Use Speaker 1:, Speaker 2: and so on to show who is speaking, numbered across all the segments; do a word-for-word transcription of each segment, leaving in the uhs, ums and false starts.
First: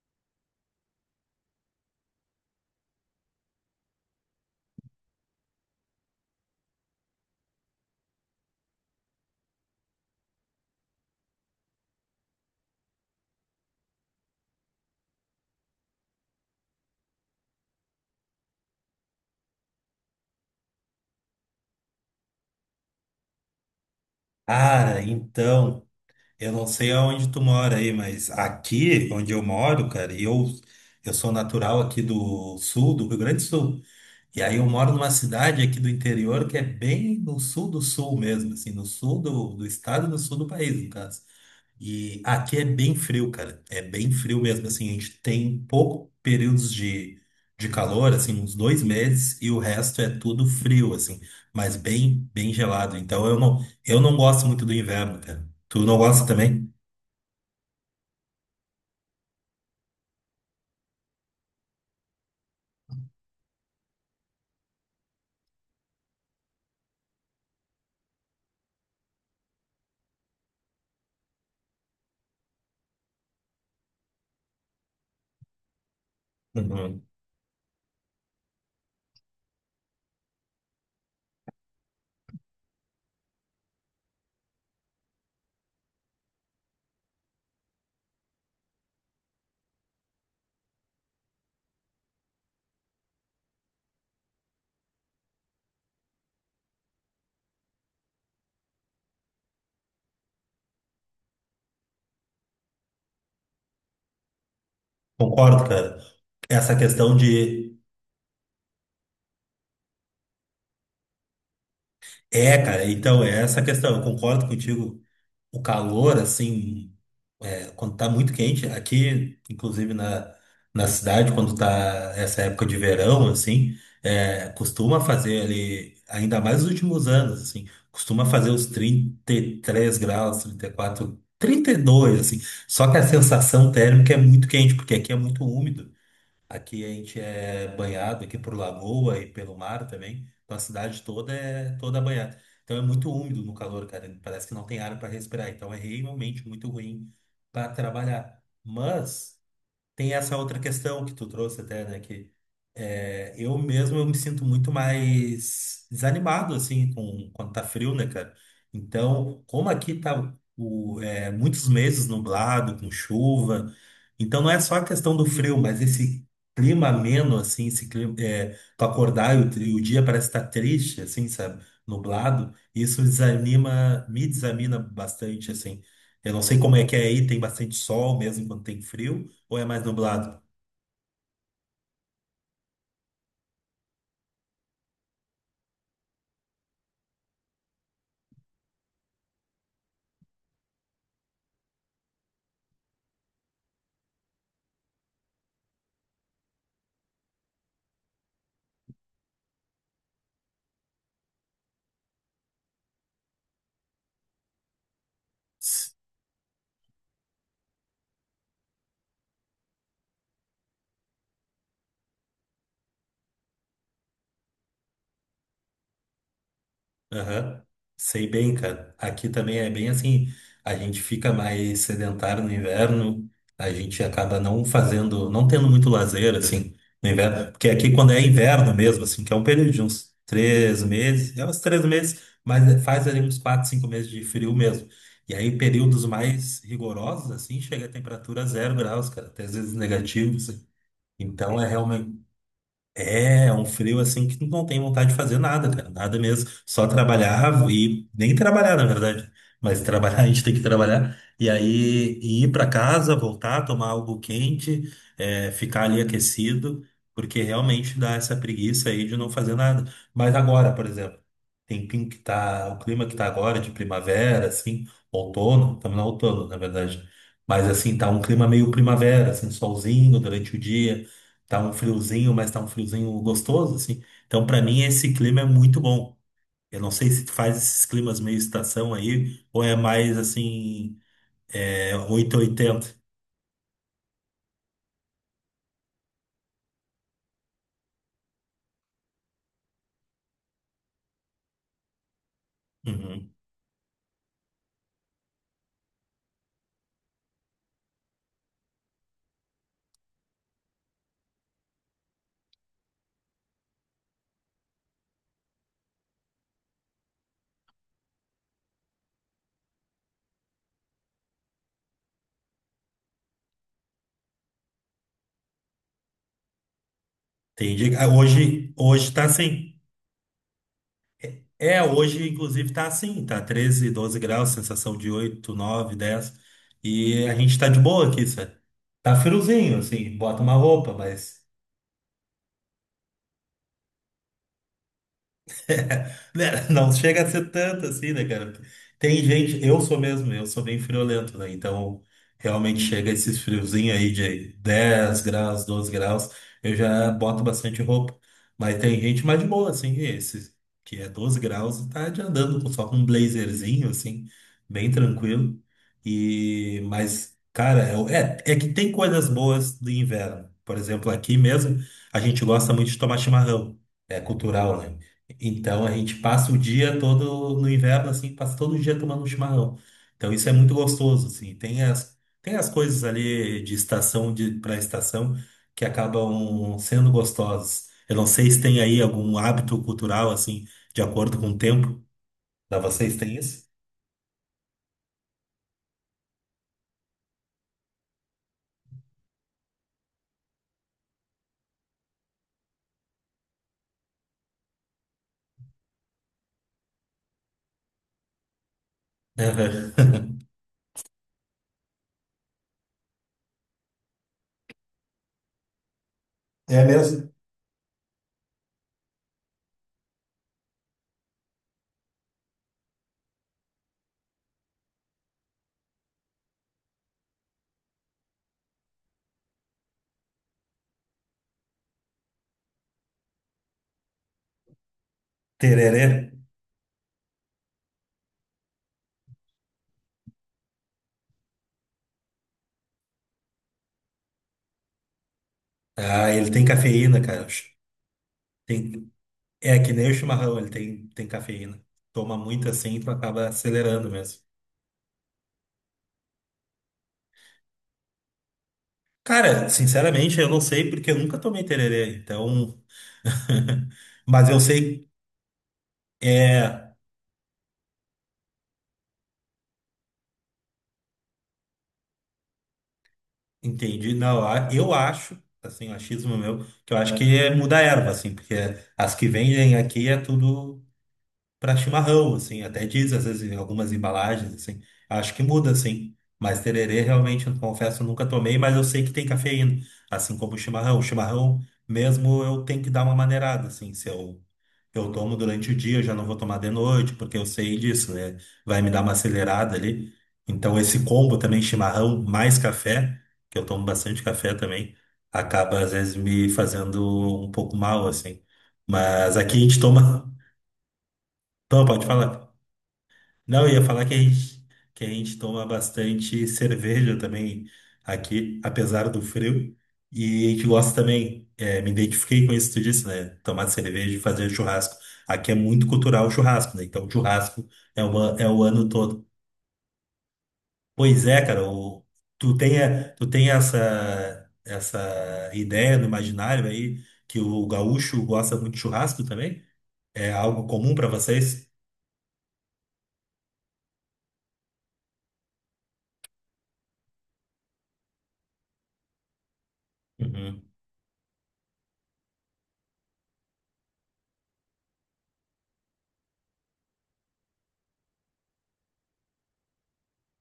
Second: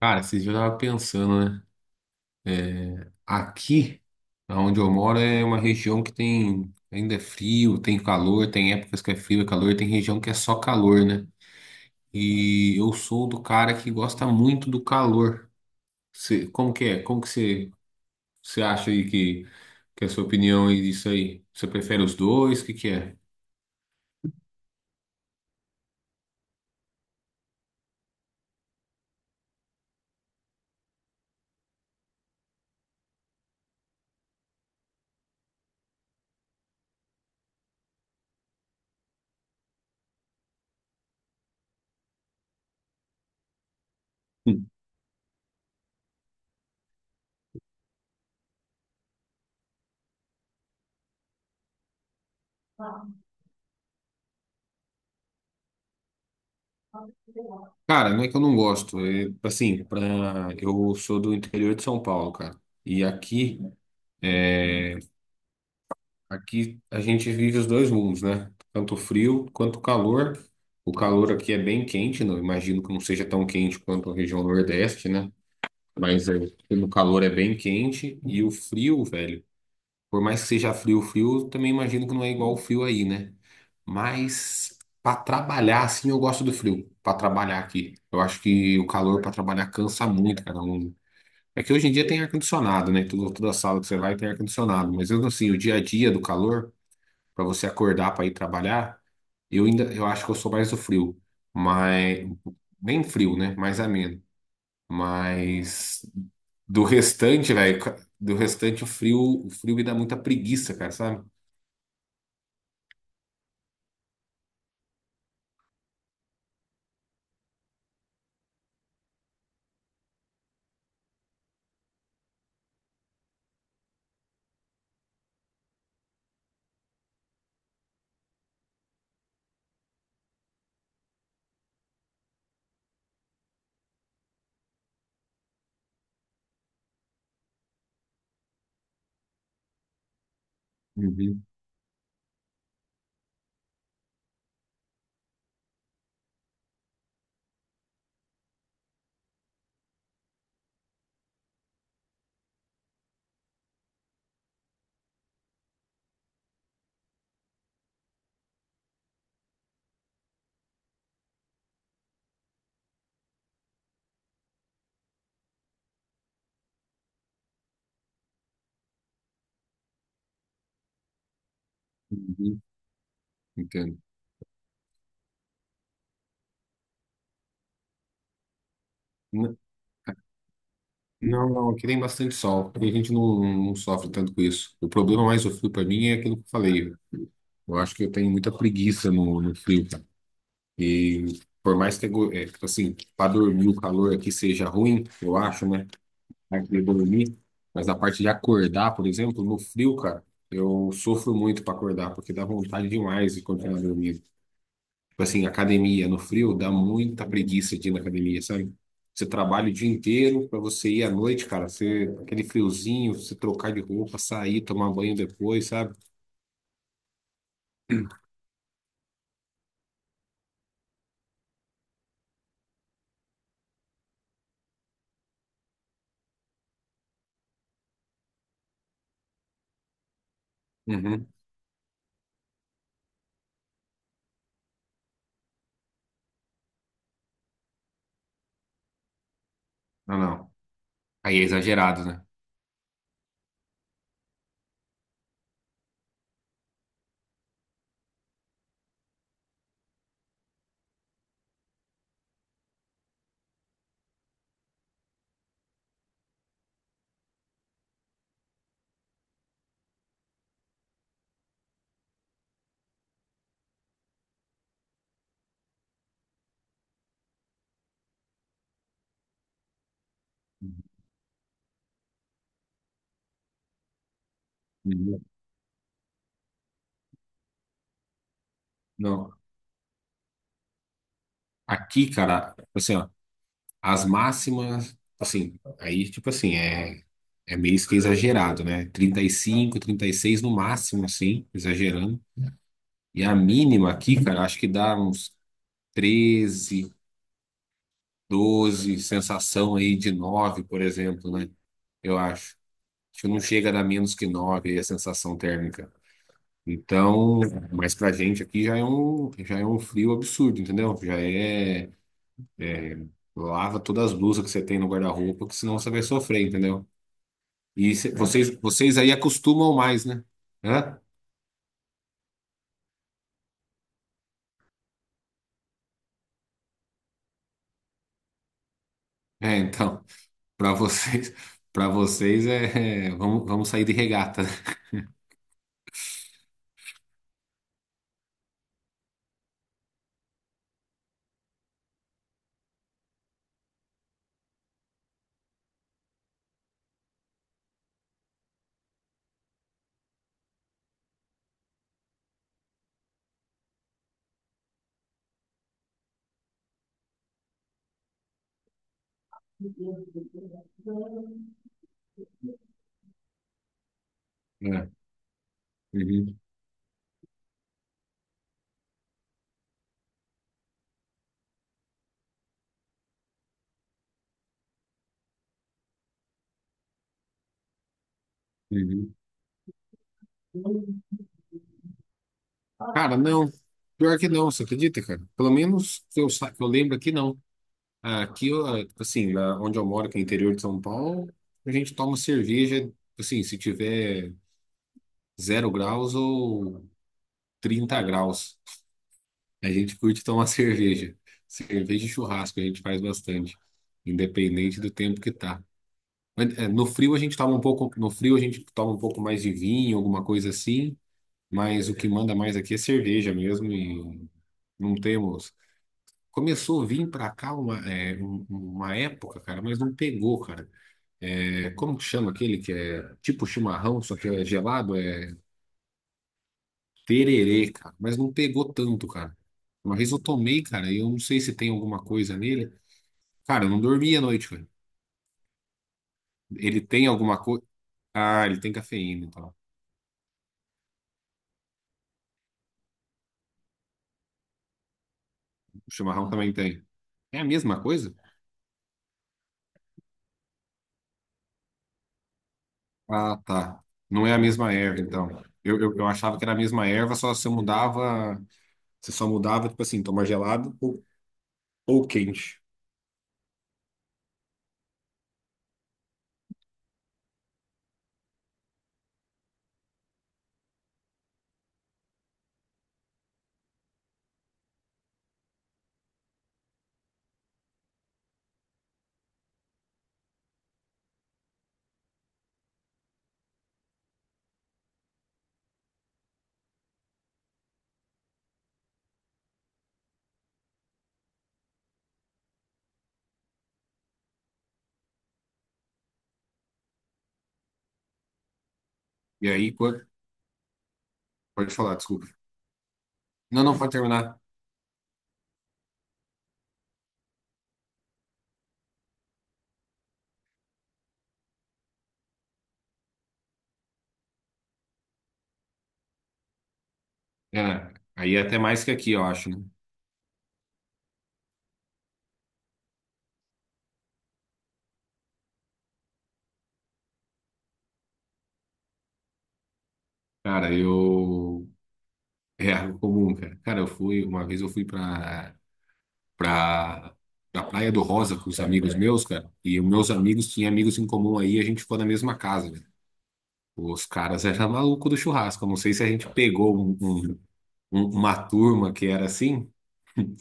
Speaker 1: Cara, esses dias eu tava pensando, né? Aqui, onde eu moro, é uma região que tem ainda é frio, tem calor, tem épocas que é frio, é calor, tem região que é só calor, né? E eu sou do cara que gosta muito do calor. Cê- como que é? Como que você você acha aí que, que é a sua opinião aí disso aí? Você prefere os dois? O que que é?
Speaker 2: Cara, então, eu não sei aonde tu mora aí, mas aqui onde eu moro, cara, e eu, eu sou natural aqui do sul, do Rio Grande do Sul. E aí eu moro numa cidade aqui do interior que é bem no sul do sul mesmo, assim, no sul do, do estado e no sul do país, no caso. E aqui é bem frio, cara. É bem frio mesmo,
Speaker 1: Hum.
Speaker 2: assim. A gente tem pouco períodos de, de calor, assim, uns dois meses, e o resto é tudo frio, assim, mas bem, bem gelado. Então eu não, eu não gosto muito do inverno, cara. Tu não gosta também?
Speaker 1: Cara, não é que eu não gosto. É, assim, pra, eu sou do interior de São Paulo, cara. E aqui. é, Aqui a gente vive os dois mundos, né? Tanto o frio quanto o calor. O calor aqui é bem quente, não imagino que não seja tão quente quanto a região Nordeste, né? Mas é, o
Speaker 2: Uhum.
Speaker 1: calor é bem quente e o frio, velho, por mais que seja frio, frio, também imagino que não é igual o frio aí, né? Mas para trabalhar, assim, eu gosto do frio, para trabalhar aqui. Eu acho que o calor para trabalhar cansa muito, cara. Não- É que hoje em dia tem ar-condicionado, né? Toda, toda sala que você vai tem ar-condicionado, mas mesmo assim, o dia a dia do calor para você acordar para ir trabalhar, eu ainda eu acho que eu sou mais do frio, mas nem frio, né? Mais ameno.
Speaker 2: Concordo, cara.
Speaker 1: Mas
Speaker 2: Essa
Speaker 1: do
Speaker 2: questão
Speaker 1: restante,
Speaker 2: de.
Speaker 1: velho, ca- do restante o frio, o frio me dá muita preguiça, cara, sabe?
Speaker 2: É, cara, então é essa questão. Eu concordo contigo. O calor, assim. É, quando tá muito quente, aqui, inclusive na, na cidade, quando tá essa época de verão, assim, é, costuma fazer ali, ainda mais nos últimos anos, assim, costuma fazer os trinta e três graus, trinta e quatro, dois assim. Só que a sensação térmica é muito quente, porque aqui é muito úmido. Aqui a gente é banhado aqui por lagoa e pelo mar também. Então a cidade toda
Speaker 1: Uhum,
Speaker 2: é toda banhada. Então é muito úmido no calor, cara. Parece que não tem ar para respirar. Então é realmente muito ruim para trabalhar. Mas tem essa outra questão que tu trouxe até, né? Que é, eu mesmo eu me sinto muito mais desanimado, assim, com, quando tá frio, né, cara? Então, como aqui tá o, é, muitos meses nublado, com chuva, então não é só a questão do frio, mas esse clima ameno, assim, esse clima, é, tu acordar e o, tri- o dia parece estar triste, assim, sabe? Nublado,
Speaker 1: uhum.
Speaker 2: isso
Speaker 1: Entendo.
Speaker 2: desanima, me desanima bastante, assim. Eu não sei como é que é aí, tem bastante sol mesmo quando tem frio, ou
Speaker 1: N-
Speaker 2: é mais nublado?
Speaker 1: Não, não, aqui tem bastante sol. E a gente não, não sofre tanto com isso. O problema mais do frio para mim é aquilo que eu falei. Eu acho que eu tenho muita preguiça no, no frio, cara. E por mais que, eu go- é, tipo assim, para dormir o calor aqui seja ruim, eu acho, né? Parte de dormir, mas a parte de acordar, por exemplo, no frio, cara, eu sofro muito para acordar, porque dá vontade demais de continuar dormindo. Tipo assim,
Speaker 2: Ts-
Speaker 1: academia no frio dá muita preguiça de ir na academia, sabe? Você trabalha o dia inteiro para você ir à noite, cara, você, aquele friozinho, você trocar de roupa, sair, tomar banho depois, sabe?
Speaker 2: Aham. Sei bem, cara. Aqui também é bem assim. A gente fica mais sedentário no inverno, a gente acaba não fazendo, não tendo muito lazer, assim, no inverno. Porque aqui, quando é inverno mesmo, assim, que é um período de uns três
Speaker 1: Uhum.
Speaker 2: meses, é uns três meses, mas é, faz ali uns quatro, cinco meses de frio mesmo. E aí, períodos mais rigorosos, assim, chega a temperatura zero graus, cara, até às vezes
Speaker 1: Não,
Speaker 2: negativos,
Speaker 1: não.
Speaker 2: assim.
Speaker 1: Aí é
Speaker 2: Então, é
Speaker 1: exagerado,
Speaker 2: realmente.
Speaker 1: né?
Speaker 2: É um frio assim que tu não tem vontade de fazer nada, cara, nada mesmo. Só trabalhar e nem trabalhar, na verdade. Mas trabalhar, a gente tem que trabalhar. E aí e ir para casa, voltar, tomar algo quente, é, ficar ali aquecido, porque realmente dá essa preguiça aí de não fazer nada. Mas agora, por exemplo, tempinho que tá, o clima que tá agora, de primavera, assim, outono, estamos no outono, na verdade. Mas assim, tá um clima meio primavera, assim, solzinho durante o dia. Tá um friozinho, mas tá um friozinho gostoso, assim. Então, pra mim, esse
Speaker 1: Uhum.
Speaker 2: clima é muito bom. Eu não sei se tu faz esses climas meio estação
Speaker 1: Não.
Speaker 2: aí, ou é mais assim, é
Speaker 1: Aqui,
Speaker 2: oitocentos e
Speaker 1: cara, assim,
Speaker 2: oitenta
Speaker 1: ó, as máximas, assim, aí, tipo assim, é, é meio que exagerado, né? Trinta, trinta e cinco, trinta e seis no máximo, assim, exagerando. E
Speaker 2: Uhum.
Speaker 1: a mínima aqui, cara, acho que dá uns treze, doze, sensação aí de nove, por exemplo, né? Eu acho. Acho que não chega a dar menos que nove aí a sensação térmica. Então, mas pra gente aqui já é um, já é um frio absurdo, entendeu? Já é. Lava todas as blusas que você tem no guarda-roupa, que senão você vai sofrer, entendeu?
Speaker 2: Entendi.
Speaker 1: E
Speaker 2: Ah,
Speaker 1: se- É. vocês,
Speaker 2: Hoje,
Speaker 1: vocês aí
Speaker 2: hoje tá
Speaker 1: acostumam
Speaker 2: assim.
Speaker 1: mais, né? Hã?
Speaker 2: É, hoje, inclusive, tá assim, tá treze doze graus, sensação de oito nove dez. E a gente tá de boa aqui, sabe? Tá
Speaker 1: É,
Speaker 2: friozinho,
Speaker 1: então,
Speaker 2: assim, bota uma
Speaker 1: para
Speaker 2: roupa,
Speaker 1: vocês,
Speaker 2: mas.
Speaker 1: para vocês é, é, vamos, vamos sair de regata,
Speaker 2: Né, não chega a ser tanto assim, né, cara? Tem gente, eu sou mesmo, eu sou bem friolento, né? Então, realmente chega esses friozinhos aí de dez graus, doze graus, eu já boto bastante roupa. Mas tem gente mais de boa, assim, esse, que é doze graus e tá de andando com- só com um blazerzinho, assim, bem tranquilo. E, mas, cara, é, é é que tem coisas boas do inverno. Por exemplo, aqui mesmo, a gente gosta muito de tomar chimarrão. É cultural,
Speaker 1: né?
Speaker 2: né? Então a
Speaker 1: É,
Speaker 2: gente
Speaker 1: uhum,
Speaker 2: passa o dia todo no inverno, assim, passa todo dia tomando um chimarrão. Então isso é muito gostoso, assim. Tem as, tem as coisas ali de estação de, para estação que acabam sendo gostosas. Eu não sei se tem aí
Speaker 1: uhum.
Speaker 2: algum hábito cultural, assim, de acordo com o tempo. Da vocês
Speaker 1: Cara,
Speaker 2: tem
Speaker 1: não.
Speaker 2: isso?
Speaker 1: Pior que não, você acredita, cara? Pelo menos que eu, sa- que eu lembro aqui, não. Aqui, eu, assim, na- onde eu moro, que é interior de São Paulo, a gente toma cerveja, assim, se tiver zero graus ou trinta graus. A gente
Speaker 2: Aham.
Speaker 1: curte tomar cerveja. Cerveja e churrasco a gente faz bastante, independente do tempo que tá. Mas, é,
Speaker 2: É
Speaker 1: no frio a
Speaker 2: mesmo?
Speaker 1: gente toma um pouco, no frio a gente toma um pouco mais de vinho, alguma coisa assim, mas o que manda mais aqui é cerveja mesmo e não temos. Começou a vir pra cá uma, é, um- uma época, cara, mas não pegou, cara. É, como que chama aquele que é tipo chimarrão, só que é gelado? É
Speaker 2: Tererê.
Speaker 1: tererê, cara, mas não pegou tanto, cara. Uma vez eu tomei, cara, e eu não sei se tem alguma coisa nele. Cara, eu não dormi à noite, velho.
Speaker 2: Ah, ele tem
Speaker 1: Ele tem
Speaker 2: cafeína,
Speaker 1: alguma
Speaker 2: cara.
Speaker 1: coisa. Ah, ele tem
Speaker 2: Tem,
Speaker 1: cafeína, então.
Speaker 2: é que nem o chimarrão, ele tem, tem cafeína. Toma muito assim, tu acaba acelerando mesmo.
Speaker 1: O chimarrão também tem. É a mesma coisa?
Speaker 2: Cara, sinceramente, eu não sei porque eu nunca tomei tererê, então.
Speaker 1: Ah, tá. Não é a
Speaker 2: Mas eu
Speaker 1: mesma erva,
Speaker 2: sei,
Speaker 1: então. Eu, eu, eu achava que era a mesma
Speaker 2: é.
Speaker 1: erva, só você mudava. Você só mudava, tipo assim, tomar gelado ou, ou quente.
Speaker 2: Entendi, não. a- Eu acho, assim, o achismo meu, que eu acho que é muda a erva, assim, porque as que vendem aqui é tudo pra chimarrão, assim, até diz, às vezes, em algumas embalagens, assim. Acho que muda, assim. Mas tererê, realmente, eu confesso, eu nunca tomei, mas eu sei que tem cafeína, assim como o chimarrão. O chimarrão, mesmo, eu tenho que dar uma maneirada, assim, se eu. Eu tomo durante o dia, eu já não vou tomar de noite, porque eu sei disso, né? Vai me dar uma acelerada ali. Então, esse combo também, chimarrão mais café, que eu tomo bastante café também, acaba às vezes me fazendo um pouco mal, assim. Mas
Speaker 1: E
Speaker 2: aqui a
Speaker 1: aí,
Speaker 2: gente
Speaker 1: pô,
Speaker 2: toma.
Speaker 1: pode
Speaker 2: Não,
Speaker 1: falar,
Speaker 2: pode
Speaker 1: desculpa.
Speaker 2: falar.
Speaker 1: Não,
Speaker 2: Não, eu
Speaker 1: não,
Speaker 2: ia
Speaker 1: pode
Speaker 2: falar que a
Speaker 1: terminar.
Speaker 2: gente, que a gente toma bastante cerveja também aqui, apesar do frio. E a gente gosta também, é, me identifiquei com isso que tu disse, né? Tomar cerveja e fazer churrasco. Aqui é muito cultural o churrasco, né? Então, o churrasco
Speaker 1: É,
Speaker 2: é, uma,
Speaker 1: aí é
Speaker 2: é
Speaker 1: até
Speaker 2: o
Speaker 1: mais
Speaker 2: ano
Speaker 1: que aqui, eu
Speaker 2: todo.
Speaker 1: acho, né?
Speaker 2: Pois é, cara, o, tu tem, a- tu tem essa, essa, ideia no imaginário aí que o gaúcho gosta muito de churrasco também? É algo
Speaker 1: Cara,
Speaker 2: comum para
Speaker 1: eu.
Speaker 2: vocês?
Speaker 1: É algo comum, cara. Cara, eu fui. Uma vez eu fui pra. pra, pra Praia do Rosa com os amigos meus, cara. E os meus amigos
Speaker 2: Uhum.
Speaker 1: tinham amigos em comum aí, a gente ficou na mesma casa, velho. Os caras eram maluco do churrasco. Eu não sei se a gente pegou um- um- um- uma turma que era assim,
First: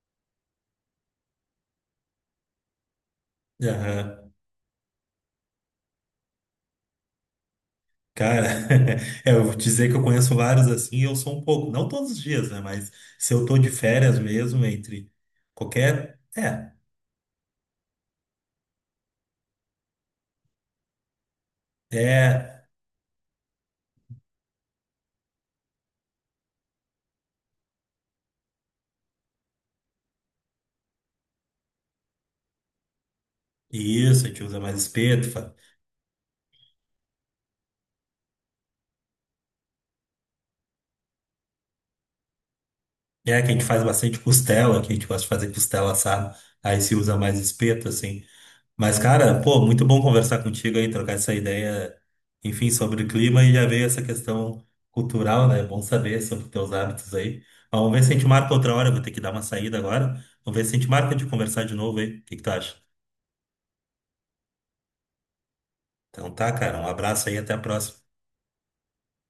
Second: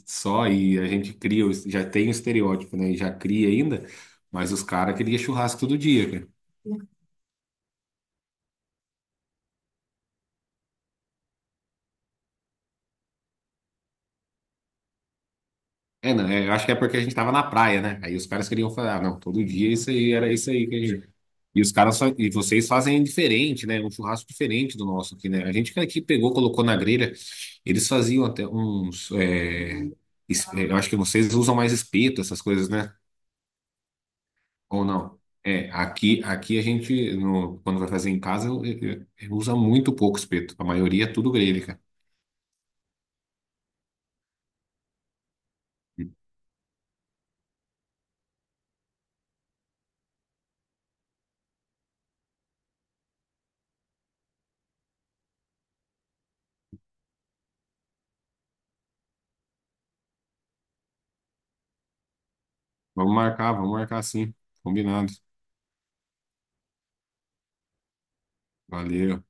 Speaker 1: só e a gente cria, o- já tem o estereótipo, né? E já cria ainda,
Speaker 2: Aham.
Speaker 1: mas os caras queriam churrasco todo dia.
Speaker 2: Cara, é, eu vou dizer que eu conheço vários assim, eu sou um pouco, não todos os dias, né? Mas se eu tô de férias mesmo, entre
Speaker 1: É,
Speaker 2: qualquer.
Speaker 1: não, é, eu acho
Speaker 2: É,
Speaker 1: que é porque a gente tava na praia, né? Aí os caras queriam falar, ah, não, todo dia isso aí era isso aí que a gente. E os caras fa- e
Speaker 2: é,
Speaker 1: vocês fazem diferente, né? Um churrasco diferente do nosso aqui, né? A gente que aqui pegou, colocou na grelha, eles faziam até uns. é, es- é, eu acho que vocês usam mais espeto, essas coisas, né?
Speaker 2: isso, a gente usa mais
Speaker 1: Ou não?
Speaker 2: espeto. fa-
Speaker 1: É, aqui, aqui a gente, no- quando vai fazer em casa, eu- eu- eu- eu usa muito pouco espeto. A maioria é tudo grelha, cara.
Speaker 2: É, que a gente faz bastante costela, que a gente gosta de fazer costela assada, aí se usa mais espeto, assim. Mas, cara, pô, muito bom conversar contigo aí, trocar essa ideia, enfim, sobre o clima e já veio essa questão cultural, né? É bom saber sobre teus hábitos aí. Mas vamos ver se a gente marca outra hora, eu vou ter que dar uma saída agora. Vamos ver se a gente marca de conversar de novo aí. O que que tu acha?
Speaker 1: Vamos marcar, vamos marcar sim. Combinado.
Speaker 2: Então tá, cara, um abraço aí, até a próxima.
Speaker 1: Valeu.